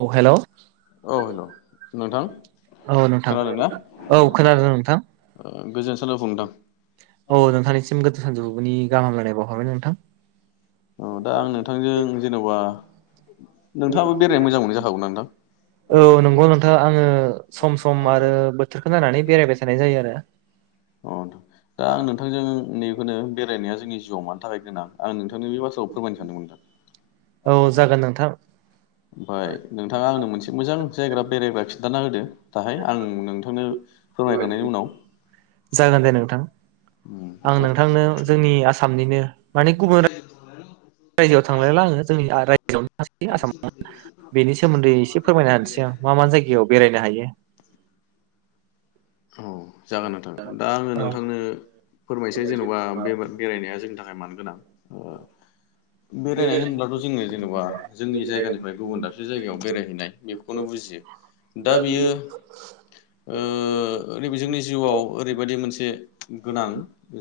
औ हेलौ औ हेलौ नोंथां औ नोंथां खोनादोंना? औ खोनादों नोंथां गोजोन [unintelligible] औ नोंथांनिसिम गोदो सानजौफुनि गाहामलायनाय बावहरबाय नोंथां। औ दा आं नोंथांजों जेनबा नोंथाङाबो बेरायनो मोजां मोनो जाखागौना नोंथां औ नंगौ नोंथाङा आङो सम सम आरो बोथोरखौ नायनानै बेरायबाय थानाय जायो आरो। अ दा आं नोंथांजों नै बे होनो बेरायनाया जोंनि जिउआव मानि थाखाय गोनां आं नोंथांनो बे बाथ्राखौ फोरमायनो सानदोंमोन नोंथां। औ जागोन नोंथां ओमफ्राय नोंथाङा आंनो मोनसे मोजां जायग्रा बेरायबा खिन्थाना होदो दाहाय आं नोंथांनो फोरमायखांनायनि उनाव जागोन दे नोंथां आं नोंथांनो जोंनि आसामनिनो माने गुबुन रायजोआव थांलायला आङो जोंनि रायजोआवनो आसाम बेनि सोमोन्दै एसे फोरमायना होनोसै आं मा मा उम जायगायाव बेरायनो हायो। औ जागोन नोंथां दा आङो नोंथांनो फोरमायसै जेन'बा बे बेरायनाया जोंनि थाखाय मानो गोनां बेरायनाय होनब्लाथ' जोङो जेनबा जोंनि जायगानिफ्राय गुबुन दाबसे जायगायाव बेरायहैनाय बेफोरखौनो बुजियो। दा बेयो ओ ओरै जोंनि जिउआव ओरैबायदि मोनसे गोनां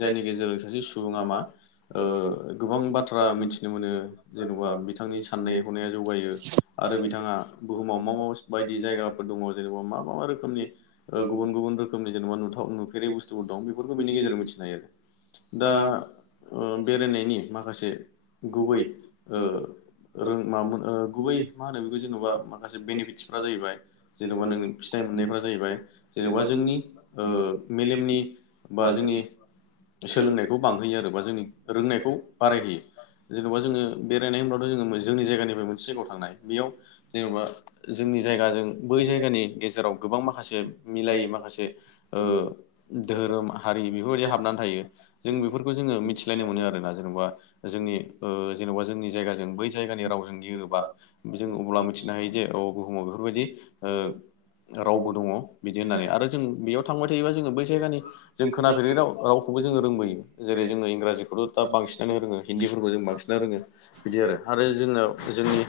जायनि गेजेरजों सासे सुबुङा मा ओ गोबां बाथ्रा मिथिनो जेनबा बिथांनि साननाय हनाया जौगायो आरो बिथाङा बुहुमाव मा मास बायदि जायगाफोर दङ जेनेबा मा मा मा रोखोमनि गुबुन गुबुन रोखोमनि जेनेबा नुथाव नुफेरै बुस्थुफोर दं बेफोरखौ बेनि गेजेराव मिथिनो हायो आरो दा ओ बेरायनायनि माखासे गुबै ओ रों मामोन ओ गुबै मा होनो बेखौ जेन'बा माखासे बेनिफिटसफ्रा जाहैबाय जेन'बा नों फिथाइ मोननायफ्रा जाहैबाय जेनेबा जोंनि ओ मेलेमनि बा जोंनि सोलोंनायखौ बांहोयो आरो बा जोंनि रोंनायखौ बारायहोयो। जेन'बा जोङो बेरायनाय होमबाथ जोङो जोंनि जायगानिफ्राय मोनसे जायगायाव थांनाय बेयाव जेन'बा जोंनि जायगाजों बै जायगानि गेजेराव गोबां माखासे मिलायै माखासे ओ धोरोम हारि बेफोरबायदि हाबनानै थायो जों बेफोरखौ जोङो मिथिलायनायनो मोनो आरोना जेन'बा जोंनि ओ जेन'बा जोंनि जायगाजों बै जायगानि रावजों गिरोबा जों अब्ला मिथिनो हायो जे अ बुहुमाव बेफोरबायदि ओ रावबो दङ। बिदि होननानै आरो जों बेयाव थांबाय थायोबा जोङो बै जायगानि जों खोनाफेरनाय राव रावखौबो जोङो रोंबोयो जेरै जोङो इंराजिखौथ' दा बांसिनानो रोङो। हिन्दीफोरखौ जों बांसिना रोङो बिदि आरो आरो जोंनाव जोंनि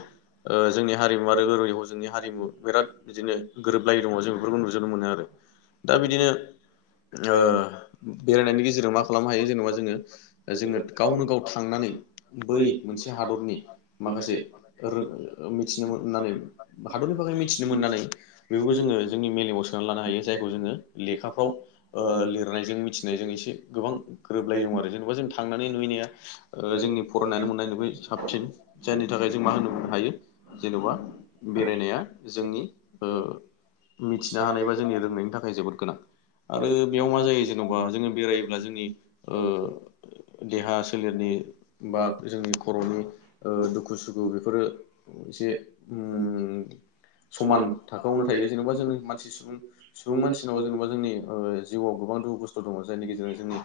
ओ जोंनि हारिमु आरो हरै हजोंनि हारिमु बेराद बिदिनो गोरोबलायि दङ जों बेफोरखौ नु [unintelligible] नो मोनो आरो दा बिदिनो ओ बेरायनायनि गेजेरजों मा खालामनो हायो जेन'बा जोंङो जोंङो गावनो गाव था थांनानै बै मोनसे हादरनि माखासे रो मिथिनो मोननानै हादरनि बागै मिथिनो मोननानै बेफोरखौ जोंङो जोंनि मेलेमाव सो लानो हायो जायखौ जोङो लेखाफ्राव ओ लिरनायजों मिथिनायजों एसे गोबां गोरोबलायि दङ आरो जेन'बा जों थांनानै नुहैनाया ओ जोंनि फरायनानै मोन्नायनिफाय साबसिन जायनि थाखाय जों मा होनो हायो जेन'बा बेरायनाया जोंनि ओ मिथि हानायबा जोंनि रोंनायनि थाखाय जोबोद गोनां आरो बेयाव मा जायो जेन'बा जोंङो बेरायोब्ला जोंनि ओ देहा सोलेर बा जोंनि खर'नि ओ दुखु सुखु बेफोरो एसे उम समान थाखोआवनो थायो जेन'बा जोंङो मान से सुबुं सुबुं मानसिनाव जेन'बा जोंनि ओ जिउआव गोबां दुखु खस्थ दङ जायनि गेजेरजों जोंनि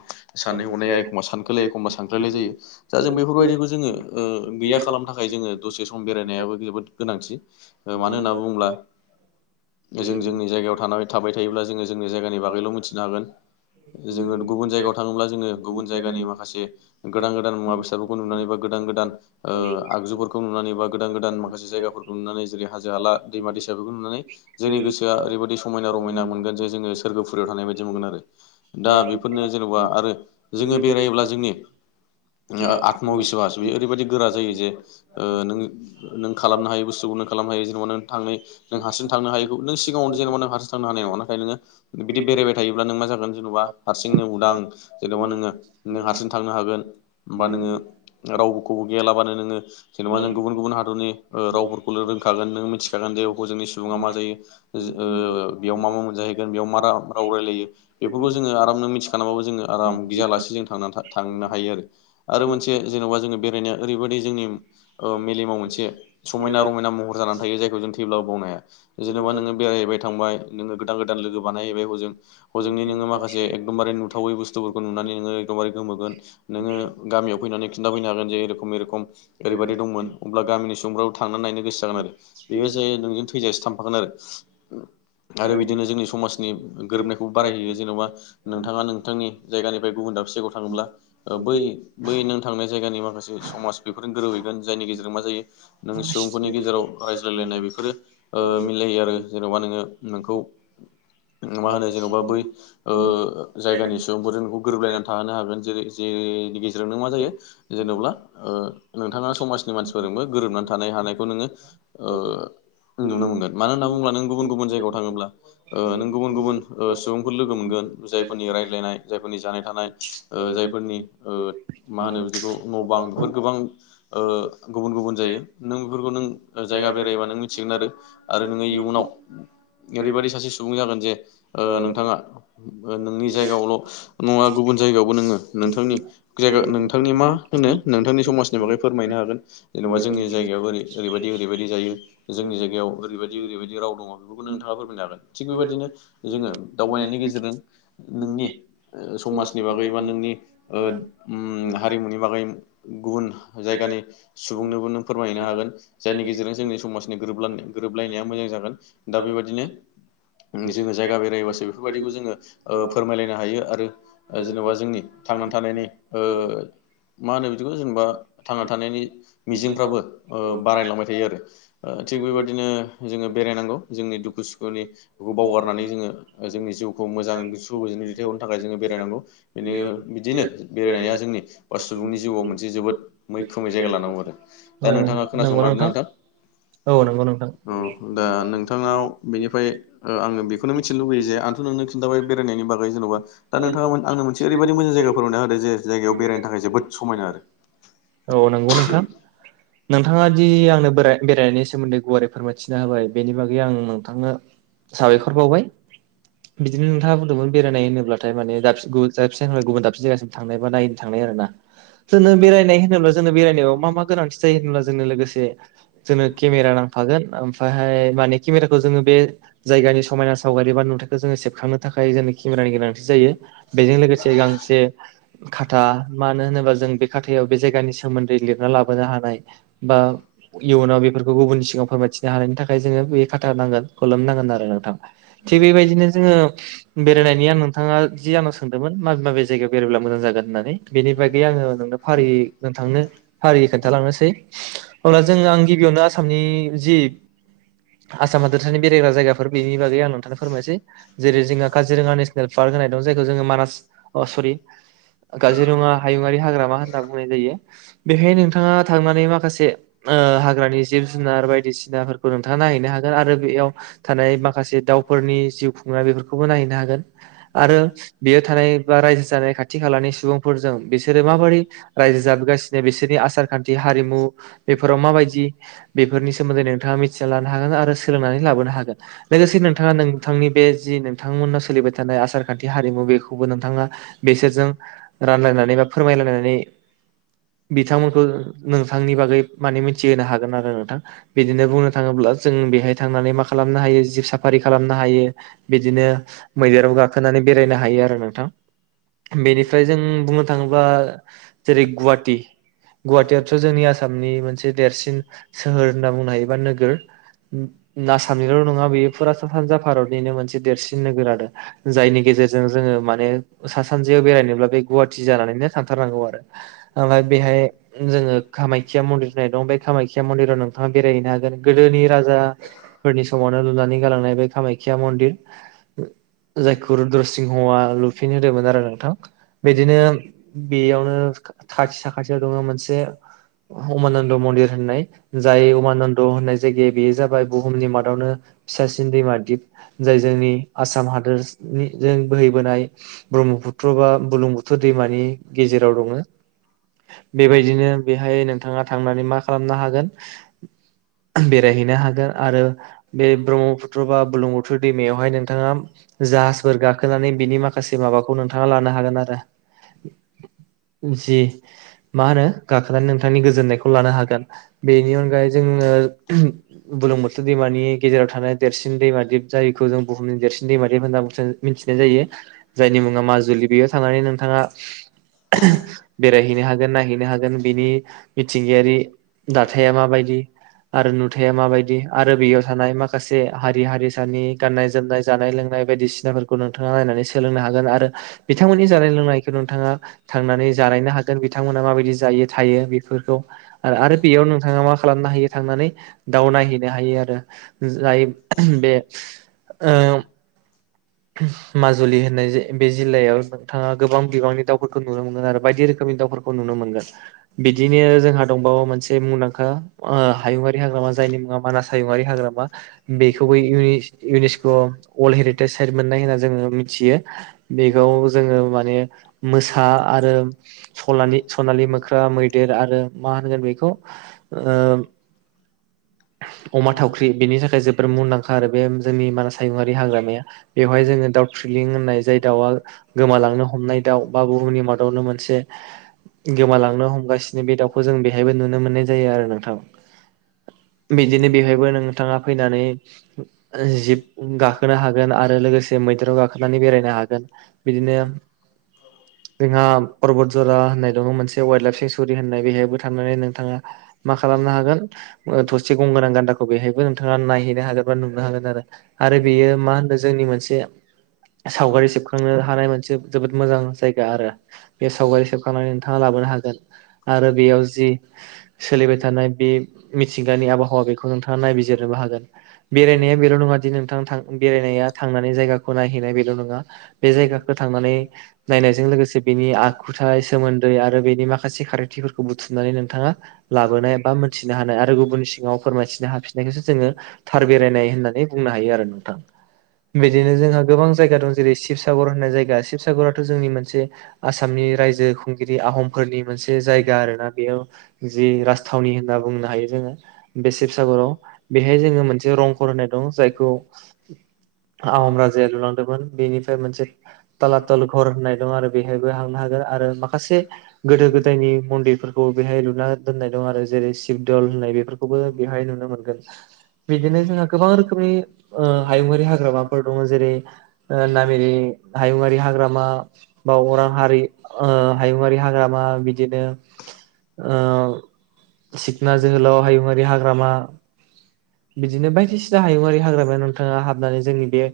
साननाय हनाया एखमब सानखोलाय एखमबा सान [unintelligible] जायो दा जों बेफोरबायदिखौ जोङो ओ गैया खालामनो थाखाय जोङो दसे सम बेरायनायाबो जोबोद गोनांथि ओ मानो होनना बुङोब्ला जों जोंनि जायगायाव थानानै थाबाय थायोब्ला जोंङो जोंनि जायगानि बागैल' मिथिनो हागोन जोङो गुबुन जायगायाव थाङोब्ला जोङो गुबुन जायगानि माखासे गोदान गोदान मुवा बेसादफोरखौ नुनानै बा गोदान गोदान ओ आगजुफोरखौ नुनानै बा गोदान गोदान माखासे जायगाफोरखौ नुनानै जेरै हाजो- हाला, दैमा-दैसाफोरखौ नुनानै जोंनि गोसोआ ओरैबाद दि समायना रमायना मोनगोन जे जोङो सोरगोफुरियाव थानाय बायदि मोनगोन आरो दा बेफोरनो जेनेबा आरो जोङो बेरायोब्ला जोंनि [unintelligible] आत्मबिस्वास बे ओरैबादि गोरा जायो जे ओ नों नों खालामनो हायि बुस्थुखौ नों खालामनो हायो जेनेबा नों थां नों हारसिं थांनो हायिखौ नों सिगाङावनो [unintelligible] नों हारसिं थांनो हानाय नङा ना नोङो बिदि बेरायबाय थायोब्ला नों मा जागोन जेनेबा हारसिंनो उदां जेन'बा नोङो नों हारसिं थांनो हागोन। बा नोङो रावखौबो गियालाबानो नोङो जेनेबा नों गुबुन गुबुन हादरनि ओ रावफोरखौनो रोंखागोन नों मिथिखागोन जे [unintelligible] जोंनि सुबुङा मा जायो। ओज ओ बेयाव मा मा मोनजाहैगोन बेयाव मा रा-राव रायलायो बेफोरखौ जोङो आरामनो मिथिखानाबो जोङो आराम गियालासे जों थांनानै था-थांनो हायो। आरो मोनसे जेन'बा जोङो बेरायनाया ओरैबायदि जोंनि ओ मेलेमाव मोनसे समायना रमायना महर जानानै थायो जायखौ जों थैब्लाबो बावनो हाया जेन'बा नोङो [unintelligible] बाय थांबाय नोङो गोदान गोदान लोगो बानायहैबाय हजों हजोंनि नोङो माखासे एकदमबारे नुथावै बुस्थुफोरखौ नुनानै नोङो एखदमबारे गोमोगोन। गामियाव फैनानै खिन्थाफैनो हागोन जे एरखम एरखम ओरैबायदि दंमोन अब्ला गामिनि सुबुंफ्राव थांनानै नायनो गोसो जागोन आरो बेयो जे नोंजों थैजासे थांफागोन आरो। आरो बिदिनो जोंनि समाजनि गोरोबनायखौ बारायहैयो जेन'बा नोंथाङा नोंथांनि जायगानिफ्राय गुबुन दाबसे जायगायाव थाङोब्ला बै बै नों थांनाय जायगानि माखासे समाज बेफोर गोरोबहैगोन जायनि गेजेरजों मा जायो नों सुबुंफोरनि गेजेराव रायज्लायलायनाय ओ बेफोरो मिलायो आरो। जेनेबा नोंङो नोंखौ मा होनो जेनेबा बै ओ जायगानि सुबुंफोर नोंखौ गोरोबलायनानै थाहोनो हागोन जेरै जेनि गेजेराव नों मा जायो जेनेब्ला ओ नोंथाङा समाजनि मानसिफोरजोंबो गोरोबनानै थानाय हानायखौ नोङो नुनो मोनगोन मानो होनना बुङोब्ला नों गुबुन गुबुन जायगायाव थाङोब्ला ओ नों गुबुन गुबुन सुबुंफोर लोगो मोनगोन जायफोरनि रायलायनाय जायफोरनि जानाय थानाय ओ जायफोर जोंनि ओ मा होनो बिखौ न' बां बेफोर गोबां गुबुन गुबुन जायो नों बेफोरखौ नों जायगा बेरायबा नों मिथिगोन आरो आरो नोंङो इयुनाव ओरैबायदि सासे सुबुं जागोन जे नोंथांङा नोंनि जायगायावल' नङा गुबुन जायगायावबो नोंङो नोंथांनि जायगा नोंथांनि मा होनो नोंथांनि समाजनि बागै फोरमायनो हागोन जेनेबा जोंनि जायगायाव ओरै ओरैबायदि ओरैबायदि जायो जोंनि जायगायाव ओरैबायदि ओरैबायदि राव दङ। बेखौ नोंथांङा फोरमायनो हागोन थिग बेबायदिनो जोंङो दावबायनायनि गेजेरजों नोंनि समाजनि बागै बा नोंनि ओ उम्म हारिमुनि बागै गुबुन जायगानि सुबुंनोबो नों फोरमायहैनो हागोन जायनि गेजेरजों जोंनि समाजनि गोरोबल गोरोबलायनाया मोजां जागोन। दा बेबायदिनो जोंङो जायगा बेरायबासो बेफोरबायदिखौ जोङो फोरमायलायनो हायो आरो जेन'बा जोंनि थांना थानायनि ओ मा होनो बिदिखौ जेनेबा थांना थानायनि मिजिंफ्राबो ओ बारायलांबाय थायो आरो ओ थिग बेबायदिनो जोंङो बेरायनांगौ। जोंनि दुखु सुखुनि बावगारनानै जोङो जोंनि जिउखौ मोजां सुबजोंनो दैथायहरनो थाखाय जोंङो बेरायनांगौ बेनि बिदिनो बेरायनाया जोंनि बा सुबुंनि जिउआव मोनसे जोबोद मैखोमै जायगा लानांगौ आरो दा नोंथाङा औ नंगौ खोनासंलादों नोंथां? औ नंगौ नोंथां दा ङाव बेनिफ्राय आंङो बेखौनो मिथिनो लुबैयो जे आंथ' नोंनो खिन्थाबाय बेरायनायनि बागै जेन'बा दा नोंथांङा मोन आंनो मोनसे ओरैबायदि औ मोजां जायगा फोरमायना होदो जे जायगायाव बेरायनो थाखाय जोबोद समायना आरो नंगौ नोंथां नोंथाङा दि आंनो बेरायनायनि सोमोन्दै गुवारै फोरमायथि जाबाय बेनि बागै आं थाङो साबायखर बावबाय बिदिनो नोंथाङा बुंदोंमोन बेरायनाय होनोब्लाथाय माने दाबसे गो जाबसे गुबुन दाबसे जायगासिमा बा नायनो थांनाय आरो ना। जोंनो बेरायनाय होनोब्ला जोंनो बेरायनायाव मा मा गोनांथि जायो होनोब्ला जोंनो लोगोसे जोंनो केमेरा नांफागोन ओमफ्रायहाय माने केमेराखौ जोंङो बे जायगानि समायना सावगारि बा नुथायइखौ जोंङो सेबखांनो थाखाय जोंनो केमेरानि गोनांथि जायो बेजों लोगोसे जे खाथा मानो होनोबा जों बे खाथायाव बे जायगानि सोमोन्दै लिरना लाबोनो हानाय बा इयुनाव बेफोरखौ गुबुननि सिगाङाव फोरमायथिनो हानायनि थाखाय जोंङो बे खाथा नांगोन खलोम नांगोन आरो नोंथां थिग बेबायदिनो जोंङो बेरायनायनि आं नोंथाङा जि आंनाव सोंदोमोन माबे माबे जायगायाव बेरायब्ला मोजां जागोन होननानै बादि आंङो नोंनो फारियै नोंथांनो फारियै खोनथालांनोसै अब्ला जों आं गिबियावनो आसामनि जि आसाम हादोरसानि बेरायग्रा जायगाफोर बेनि बागै आं नोंथां फोरमायसै जेरै जोंङहा काजिरङा नेसनेल पार्क होनाय दं जायखौ जोङो मानास अ सरि काजिरङा हायुङारि हाग्रामा होनना बुंनाय जायो बेहाय नोंथाङा थांनानै माखासे ओ हाग्रानि जिब जुनार बायदिसिनाफोरखौ नोंथां नायहैनो हागोन आरो बेयाव थानाय माखासे दाावफोरनि जिउ खुंनाय बेफोरखौबो नायहैनो हागोन आरो बेयो थानाय रायजो जानाय खाथि खालानि सुबुंफोरजों बिसोरो माबोरै रायजो जाबोगासिनो बिसोरनि आसार खान्थि हारिमु बेफोराव माबायदि बेफोरनि सोमोन्दै नोंथाङा मिथिना ला हागोन आरो सोलोंनानै लाबोनो हागोन लोगोसे नोंथाङा नोंथांनि बे जि नोंथांमोननाव सोलिबाय थानाय आसार खान्थि हारिमु बेखौबो नों नोंथाङा बेसोरजों रानलायनानै बा फोरमायलायनानै बिथांमोनखौ नोंथांनि बागै माने मिथिहोनो हागोन आरो नोंथां बिदिनो बुंनो थाङोब्ला जों बेहाय थांनानै मा खालामनो हायो जिब साफारि खालामनो हायो बिदिनो मैदेराव गाखोनानै बेरायनो हायो आरो नोंथां। बेनिफ्राय जों बुंनो थाङोबा जेरै गुवाहाटि गुवाहाटियाथ' जोंनि आसामनि मोनसे देरसिन सोहोर होनना बुंनो हायोबा नोगोर। आसामनिल' नङा बेयो फुरा सानजा भारतनिनो मोनसे देरसिन नोगोर आरो जायनि गेजेरजों जोङो माने सा सानजयाव बेरायनोब्ला बे गुवाहाटि जानानैनो थांथारनांगौ आरो ओमफ्राय बेहाय जोङो कामाख्या मन्दिर होननाय दं बे कामाख्या मन्दिराव नोंथाङा बेरायहैनो हागोन गोदोनि राजा फोरनि समावनो लुनानै गालांनाय बे कामाखाख्या मन्दिर जायखौ रुद्रसिंह हौवा फिन होदोंमोन आरो नोंथां बिदिनो बेयावनो खाथि साखाथियाव दङ मोनसे अमानन्द मन्दिर होननाय जाय उमानन्द होननाय जा बेयो जाबाय बुहुमनि मादावनो फिसासिन दैमा दिप जाय जोंनि आसाम हादोरनिजों बोहैबोनाय। ब्रह्मपुत्र बा बुलुं बुथ्र दैमानि गेजेराव दङो बेबायदिनो बेहाय नोंथाङा थांनानै मा खालामनो हागोन बेरायहैनो हागोन आरो बे ब्रह्मपुत्र बा बुलुंबुथुर दैमायावहाय नोंथाङा जाहाजफोर गाखोनानै बिनि माखा खासे माबाखौ नोंथाङा लानो हागोन आरो। जि मा होनो गाखोनानै नोंथांनि गोजोननायखौ लानो हागोन बेनि अनगायै जोङो बुलुं बोथोर दैमानि गेजेराव थानाय देरसिन दैमादिप जायखौ जों बुहुमनि देरसिन दैम दिप होनना बुं मिथिनाय जायो। जायनि मुङा माजुलि बेयाव थांनानै नोंथाङा बेरायहैनो हागोन नायहैनो हागोन बिनि मिथिंगायारि दाथाया माबायदि आरो नुथाया माबायदि आरो बेयाव थानाय माखासे हारि हारिसानि गान्नाय जोमनाय जानाय लोंनाय बायदिसिनाफोरखौ नोंथाङा नायनानै सान सोलोंनो हागोन आरो बिथांमोननि जानाय लोंनायखौ नोंथाङा थांनानै जानाय नो हागोन बिथांमोना माबायदि जायो थायो बेफोरखौ आरो बेयाव नोंथाङा मा खालामनो हायो थांनानै दााव नायहैनो हायो आरो जाय बे माजुलि होननाय बे जिल्लायाव नोंथाङा गोबां बिबांनि दाउफोरखौ नुनो मोनो आरो बायदि रोखोम फोरखौ नुनो मोनगोन बिदिनो जोंहा दंबावो मोनसे मुंदांखा ओ हायुंङारि हाग्रामा जायनि मुङा मानास हायुङारि हाग्रामा बेखौबो इउनेस्कआव वर्ल्ड हेरिटेज साइ मोननाय होनना जोङो मिथियो बेखौ जोङो माने मोसा आरो सनानि सनानि मोख्रा मैदेर आरो मा होनगोन बेखौ ओ अमा थावख्रि बेनि थाखाय जोबोर मुंदांखा आरो बे जोंनि मान सायुङारि हाग्रामाया बेवहाय जोङो दाउ थ्रिलिं होननाय जाय दाउआ गोमालांनो हमनाय दाउ बा बुहुमनि मादावनो मोनसे गोमालांनो हमगासिनो बे दाउखौ जों बेहायबो नुनो मोननाय जायो आरो नोंथां बिदिनो बेवहायबो नोंथाङा फैनानै जिब गाखोनो हागोन आरो लोगोसे मैदेराव गाखोनानै बेरायनो हागोन बिदिनो जोंहा फरबद जरा होननाय दं मोनसे वाइलाइफ सेंसुरि बेहायबो थांनानै नोंथाङा मा खालामनो हागोन ओ थसे से गंगोनां गान्दाखौ बेहायबो नोंथाङा नायहैनो हागोन बा नुनो हागोन आरो आरो बेयो मा होनो जोंनि मोनसे सावगारि सेबखांनो हानाय मोनसे जोबोद मोजां जायगा आरो बे सावगारि सेबखांनानै नोंथाङा लाबोनो हागोन आरो बेयाव जि सोलिबाय थानाय बे मिथिं गानि आबहावा बेखौ नोंथाङा नायबिजिरनोबो हागोन बेरायनाया बेल नङा दि नोंथ बेरायनाया थांनानै जायगाखौ नायहैनाय बेल नङा बे जायगाखौ थांनानै नायनायजों लोगोसे बेनि आखुथाय सोमोन्दै आरो बेनि माखासे खारिथिफोरखौ बु बुथुमनानै नोंथाङा लाबोनाय बा मोनथिनो हानाय आरो गुबुन सिगाङाव फोरमायथिनो हाफिनायखौसो जोङो थार बेरायनाय होननानै बुंनो हायो आरो नोंथां बिदिनो जोंहा गोबां जायगा दं जेरै शिबसागर होननाय जायगा शिबसागराथ जोंनि मोनसे आसामनि रायजो खुंगिरि आहमफोरनि मोनसे जायगा आरोना बेयाव जि राजथावनि होनना बुंनो हायो जोङो बे शिबसागराव बेहाय जोङो मोनसे रंघर होननाय दं जायखौ आहम राजाया लुलांदोंमोन बेनिफ्राय मोनसे तालाथाल घर होननाय दं आरो बेहायबो हांनो हागोन आरो माखासे गोदो गोदायनि मन्दिरफोरखौ बेहाय लुना दोननाय दं आरो जेरै शिब दल होननाय बेफोर खौबो बेवहाय नुनो मोनगोन बिदिनो जोंहा गोबां रोखोमनि ओ हायुआरि हाग्रामाफोर दङ जेरै नामेरि हायुआरि हाग्रामा बा अरां हारि ओ हायुआरि हाग्रामा बिदिनो ओ सिखना जोहोलाव हायुं बे हाग्रामा बिदिनो बायदिसिना हायुंङारि हाग्रामायाव नोंथाङा हाबनानै जोंनि बे